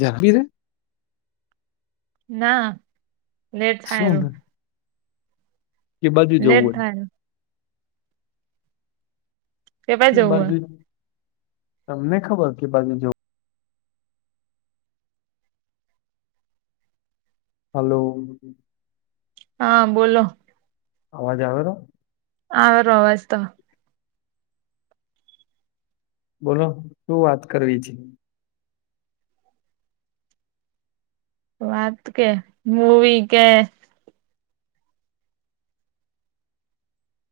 જગબી રે ના લેટ થાય શું રું ને કે બધું જવું લેટ હોય થાય કેપાઈ એ જવું હ બાજુ તમને ખબર કે બાજુ જો હલો. હા બોલો. અવાજ આવે તો હ રવાજ તો બોલો શું વાત કરવી છે વાત કે મૂવી કે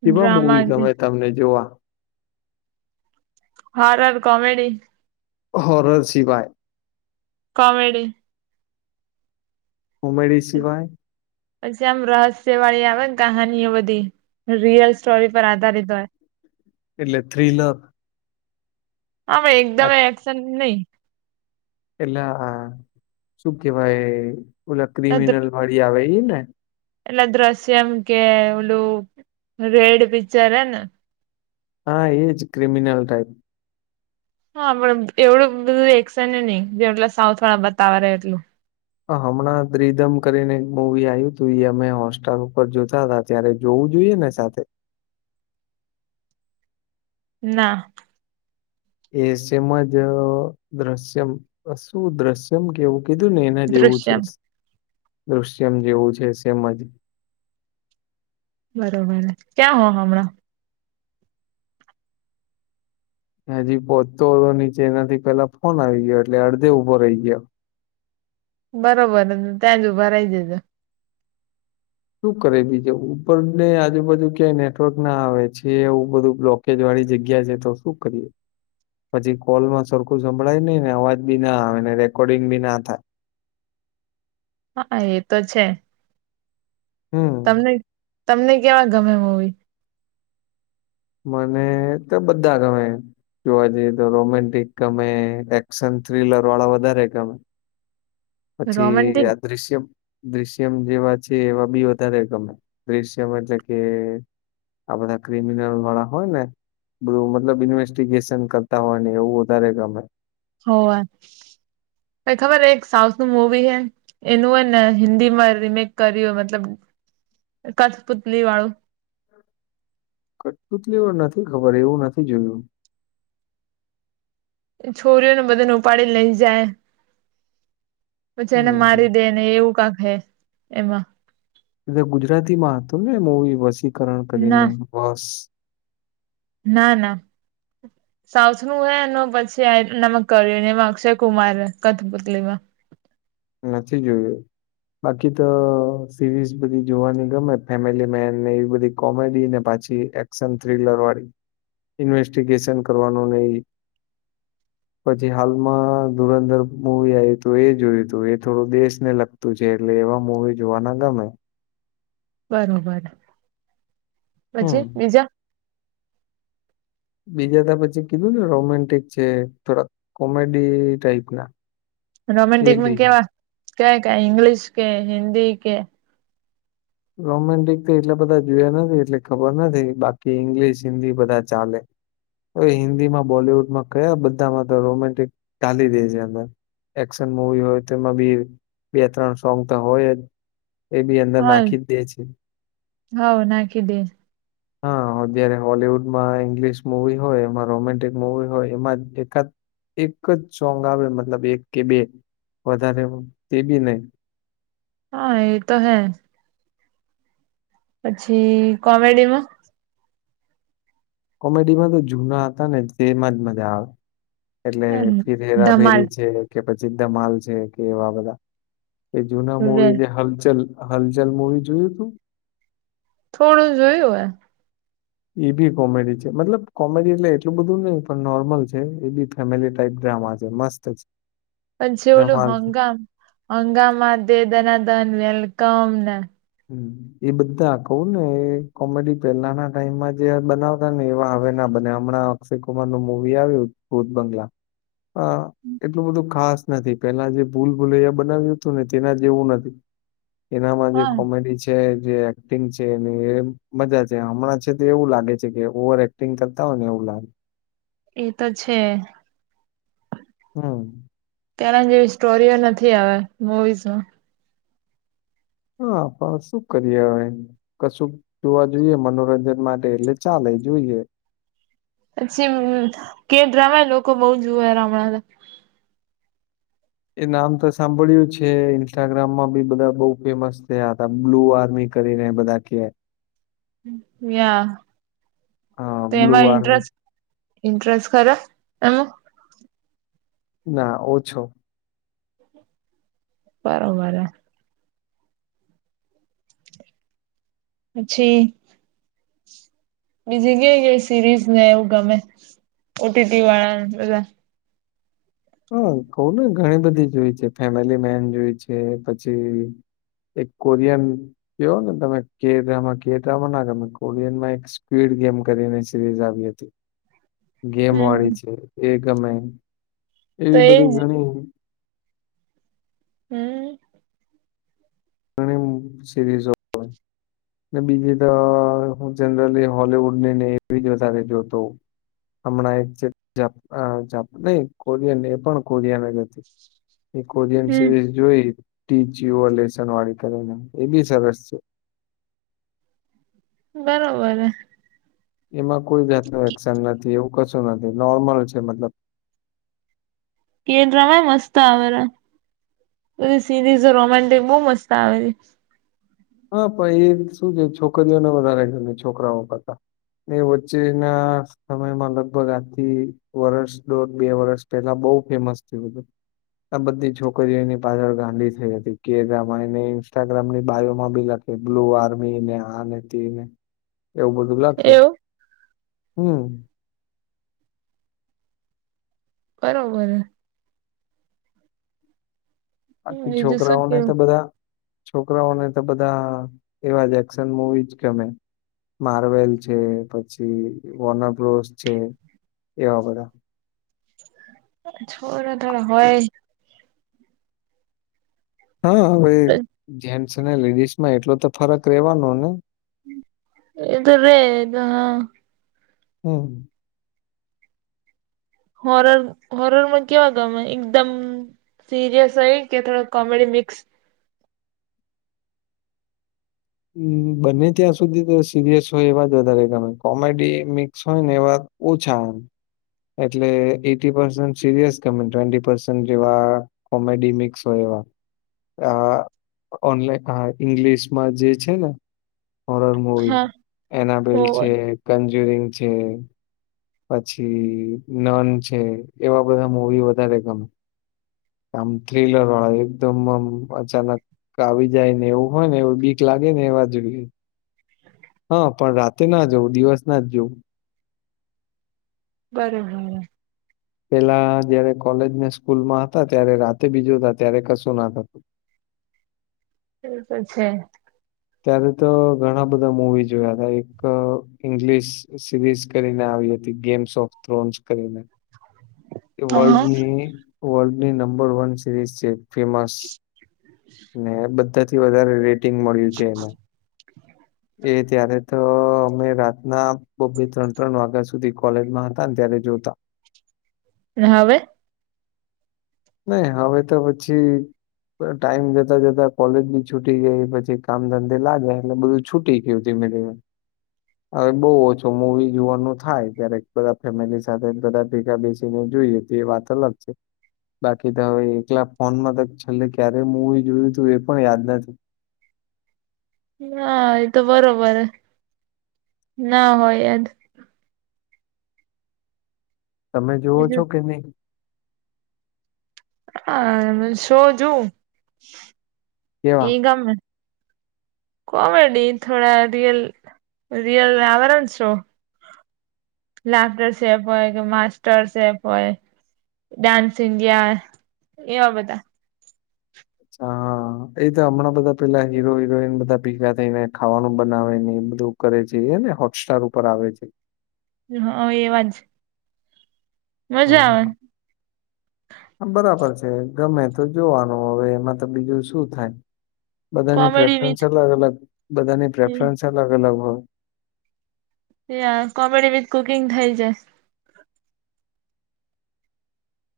એવા મવી ડ્રામા કે ગમે તમને જોવા હારર કોમેડી હોરર સિવાય કોમેડી ઉમેરી સિવાય પછી આમ રહસ્ય વાળી આવે ને કહાનીઓ બધી રિયલ સ્ટોરી પર આધારિત હોય એટલે થ્રીલર હા ભાઈ એકદમ આ એક્શન નહી એટલે શું કેવાય ઓલા ક્રિમિનલ વાળી આવે એ ને એટલે દ્રશ્યમ કે ઓલું રેડ પિક્ચર હ ને હા એ જ ક્રિમિનલ ટાઈપ હ આપ એવડું બધું એકેશે ને નહી જેટલા સાઉથ વાળા બતાવા એટલું હમણાં ત્રિધમ કરીને એક મવી આવ્યું હતું અમે હોટસ્ટાર ઉપર જોતા ત અ્યારે જોવું જોઈએ ને સાથે ના. એ સજ દ્રશ્યમ શું દ્રશ્યમ કેવું? કીધું ને એના જેવું છે દૃશ્યમ દૃશ્યમ જેવું છે સમ જ બરોબર ક્યાં હો હમણાં હજી પોહોચતો હતો નીચે એનાથી પેલા ફોન આવી ગયો એટલે અડધે ઉઊભો રહી ગયો બરોબર ત્યાંજ ઉભા રહી જેજો શું કરે બીજો ઉપર ને આજુબાજુ ક્યાંય નેટવર્ક ના આવે છે એવું બધું બ્લોક વાળી જગ્યા છે તો શું કરીએ પછી કોલ માં સરખું સંભળાય નઈ ને અવાજ બી ના આવે ને રેકોર્ડિંગ બી ના થાય હા એ તો છે. હમ. તમને તમને કેવા ગમે મૂવી? મને તો બધા ગમે. જોવા જઈએ તો રોમેન્ટિક ગમે એક્શન થ્રીલર વાળા વધારે ગમે. પછી રોમેન્ટિક આ દ્રશ્યમ દ્રશ્યમ જેવા છે એવા બી વધારે ગમે. શમ એટલે કે આ બધા ક્રિમિનલ વાળા હોય ને. બધું મતલબ ઇન્વેસ્ટીગેશન કરતા હોય ને એવું વધારે ગમે. હો, ખબર એક સાઉથ નું મવી હે. એનું હોય ને હિન્દીમાં રીમેક કર્યું મતલબ કથપુતલી વાળું. કટુંત લેવ નથી ખબર એવું નથી જોયું. છોરીઓને બધાને ઉપાડી લઈ જાય, પછી એને હમ મારી દે. અને એવું કાક હે એમાં. એલે ગુજરાતીમાં હતું ને મોવી વસીકરણ કરીને ના બસ. ના ના. સાઉથનું હે અને પછી એમાં કર્યું એમાં અક્ષય કુમાર કથપુતલીમાં. નથી જોયું. બાકી તો સિરીઝ બધી જોવાની ગમે ફેમિલી મેન ને એવી બધી કોમેડી ને પાછી એક્શન થ્રીિલર વાળી, ઇન્વેસ્ટિગેશન કરવાનું ન. પછી હાલમાં ધુરંધર મુવી આવ હતું એ જોયું. એ થોડું દેશ ને લગતું છે એટલે એવા મવી જોવાના ગમે. બરોબર, હમ પછી બીજા. બીજા ત પછી કીધું ને રોમેન્ટિક છે થોડા કોમેડી ટાઈપના. રોમેન્ટિકમાં કેવા ક ક ઇંગ્લિશ કે હિન્દી કે રોમેન્ટિક એટલે બધા જોયા નથી એટલે ખબર નથી બાકી ઈંગ્લિશ હિન્દી બધા ચાલે. હ હિન્દીમાં બોલવુડમાં કયા બધામાં તો રોમેન્ટિક ચાલી દે છે અંદર. એક્શન મુવી હોય તોમાં બી બે ત્રણ સોંગ તો હોય જ. એ બી અંદર હા નાખી જ દે છે. હાવ નાખી દે હા જય્યારે હોલવુડમાં ઈંગ્લિશ મુવી હોય એમાં રોમેન્ટિક મુવી હોય એમાં એકાદ એક જ સોંગ આવે મતલબ એક કે બે વધારે તે બી નહી. હા એતો હે. પછી કોમેડીમાં? કોમેડીમાં તો જૂના હતા ને તેમાં જ મજા આવે. એટલે ધમાલ ફીરહેરાફેરી છે. કે પછી ધમાલ છે કે એવા બધા, એ જૂના વે મૂવી જે હલચલ હલચલ મુવી જોયું હતું? થોડું જોયું હ. એ બી કોમેડી છે મતલબ કોમેડી એટલે એટલું બધું નહી પણ નોર્મલ છે એ બી. ફેમિલી ટાઈપ ડ્રામા છે મસ્ત છે. પણ છેવલું ધમાલ હંગામ હંગામાં દે દનાદન વેલકમ ને. હમ. એ બધા કહું ને એ કોમેડી પેલાના ટાઈમમાં જે બનાવતા ને એવા હ ના બને હમણાં અક્ષય કુમારનું મુવી આવ્યું ભૂત બંગલા અ એટલું બધું ખાસ નથી પેલા જે ભૂલ ભૂલૈયા બનાવ્યું હતું ને તેના જે એવું નથી. એનામાં જે હા મજા છે હમણાં છે તો એવું લાગે છે કે ઓવ [unintelligible] એકટિંગ કરતા હોય એવું લાગે. એ ત છે. હમ. ત્યારે જેવી સ્ટોરીઓ નથી આવે મુવીઝમાં. હા પણ શું કરીએ અવે. કશુંક જોવા જોઈએ મનોરંજન માટે એટલે ચાલે જોઈએ. [unintelligible] પછી કે ઘણા લોકો બહુ જોયે લમણા [unintelligible] એ નામ તો સાંભળ્યું છે ઇન્સ્ટાગ્રામમાં બી બધા બઉુ ફેમસ છે હતા બ્લુ આર્મી કરીને બધા કેહ. યા. હા બ્લુ તેમાં આર્મી ઇન્ટરેસ્ટ ઇન્ટ્રસ ખરો એમ. ના ઓછો. બરોબર. પછી બીજું કઈ કઈ સિરીઝને એવું ગમે ઓટીટીવાળા બધા. હઉ કઉને ઘણી બધી જોઈ છે ફેમિલી મેન જોઈ છે પછી એક કોરિયન કયોને તમે કેદ્રામાં, કેદ્રામાં ના ગમે કોરિયનમાં એક સ્પીડ ગેમ કરીને સિરીઝ આવી હતી. [unintelligible] હમ ગેમવાળી છે એ ગમે. તો એવી એજ બધી ઘણી હમ. હુ સિરીઝો ને બીજી તો હું જનરલી હોલવુડ નેને એવી જ વધારે જોતો હોઉં. હમણાં એક જે જા અ જા જાપ નહી કોરિયન એ પણ કોરિયાને જ હતી. એક કોરિયન હમ સિરીઝ જોઈ, ટીજીયો લેસનવાળી કરીને એ બી સરસ છે. બરોબર એ. એમાં કોઈ જાતનું એક્શન નથી એવું કશું નથી નોર્મલ છે મતલબ. કેદ્રમાં મસ્ત આવે છે. બધી સીરીઝો રોમેન્ટિક બઉ મસ્ત આવે છે. હા પણ એ શું છે છોકરીઓને વધારે ગમે છોકરાઓ કરતા. એ વચ્ચેના સમયમાં લગભગ આજથી વર્ષ દોઢ બે વર્ષ પહેલા બઉ ફેમસ થયું બધું. આ બધી છોકરીઓ એની પાછળ ગાંડી થઈ હતી કે રામાની ને ઇન્સ્ટાગ્રામની બાયો માં બી લખે, બ્લુ આર્મી ને આ ને, તે ને એવું બધું લખે. એવું હમ. બરોબર. બાકી બીજું શું છોકરાઓને કેવું તો બધા છોકરાઓને તો બધા એવા જ એક્શન મુવી જ ગમે. માર્વેલ છે, પછી વોનપ્રોસ છે એવા બધા. થોડાં ઘણા હોય હા હવે, જેન્ટ્સ અને લેડીસમાં એટલો તો ફરક રહેવાનો ને. એ તો રે ગણો હમ. હોરર હોરરમાં કેવા ગમે એકદમ સિરીઅસ હોય એ કે થોડો કોમેડી મિક્સ. અમ બને ત્યાં સુધી તો સિરિયસ હોય એવા જ વધારે ગમે. કોમેડી મિક્સ હોય ને એવા ઓછા. એટલે એઈટી પર્સન સિરયસ ગમે ટ્વેન્ટી પર્સન જેવા કોમેડી મિક્સ હોય એવા. આ ઓનલા હા ઇંગ્લિશમાં જે છે ને હોરર મુવી હા એનાબલ હોવે છે, કંજુરિંગ છે પછી નન છે, એવા બધા મવી વધારે ગમે. આમ થ્રીલર હોય. એકદમ આમ અચાનક આવી જાય ને એવું હોયને એવું બીક લાગે ને એવા જોઈએ. હા પણ રાતે ના જોવ દિવસના જ જોઉં. બરોબર. પેલાં જયારે કોલેજ ને સ્કૂલમાં હતા ત્યારે રાતે બી જોતા ત્યારે કશું ના થતું. એ તો છે. ત્યારે તો ઘણા બધા મુવી જોયા હતા એક ઇંગ્લિશ સિરીઝ કરીને આવી હતી ગેમ્સ ઓફ થ્રોન્સ કરીને. હ વલ્ડની વર્લ્ડની નંબર વન સિરીઝ છે. ફેમસ ને બધાથી વધારે રેટિંગ મળી. એ ત્યારે તો અમે રાતના બે બે ત્રણ ત્રણ વાગ્યા સુધી કોલેજમાં હતા ને ત્યારે જોતા. હવે. નહી હવે તો પછી ટાઈમ જતા જતા કોલેજ બી છૂટી ગઈ પછી કામ ધંધે લાગે એટલે બધું છૂટી ગયું ધીમે ધીમે. [inaudible] [inaudible] હવે બહુ ઓછો મૂવી જોવાનું થાય ત્યારે બધા ફેમિલી સાથે બધા ભેગા બેસીને જોઈએ. તે વાત અલગ છે. બાકી તો હવે એકલા ફોનમાં તો છેલ્લે ક્યારેય મુવી જોયું તું એ પણ યાદ નથી. ના એ તો બરોબર હે ના હોય યાદ. તમે જુઓ છો બીજું કે નહી? હ શો જોઉ કેવા એ ગમે. કોમેડી થોડા રિયલ રિયલ આવેરા ને સો લાફ્ટર શેફ હોય કે માસ્ટર્ શેફ હોય. ડાન્સ ઇન્ડિયા એવા બધા. હા એ તો હમણાં બધા પેલા હીરો હિરોઈન બધા ભેગા થઈને ખાવાનું બનાવે ને એ બધું કરે છે, એ ને હોટસ્ટાર ઉપર આવે છે. હા એ વા જ. હ મજા હા. [inaudible] બરાબર છે, ગમે તો જોવાનું હવે એમાં તો બીજું શું થાય. બધાની કોમેડી પ્રેફરન્સ વિથ અલગ અલગ બધાની પ્રેફરન્સ અલગ અલગ હોય. યા કોમેડી વિથ કુકિંગ થઈ જાય.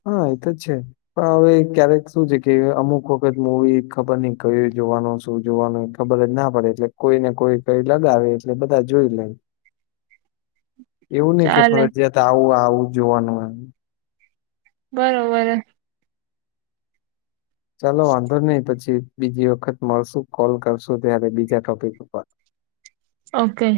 હા એ તો છે. પણ હવે ક્યારેક શું છે, કે અમુક વખત મુવી ખબર નઈ કયુ જોવાનું શું જોવાનું. ખબર જ ના પડે એટલે કોઈને કોઈ કઈ લગાવે એટલે બધા જોઈ લે. [inaudible] એવું નઈ કે ચાલે ફરજયાત આવું આવું જોવાનું. બરોબર. ચાલો વાંધો નહી પછી બીજી વખત મળશું કોલ કરશું ત્યારે બીજા ટોપિક ઉપર. ઓકે.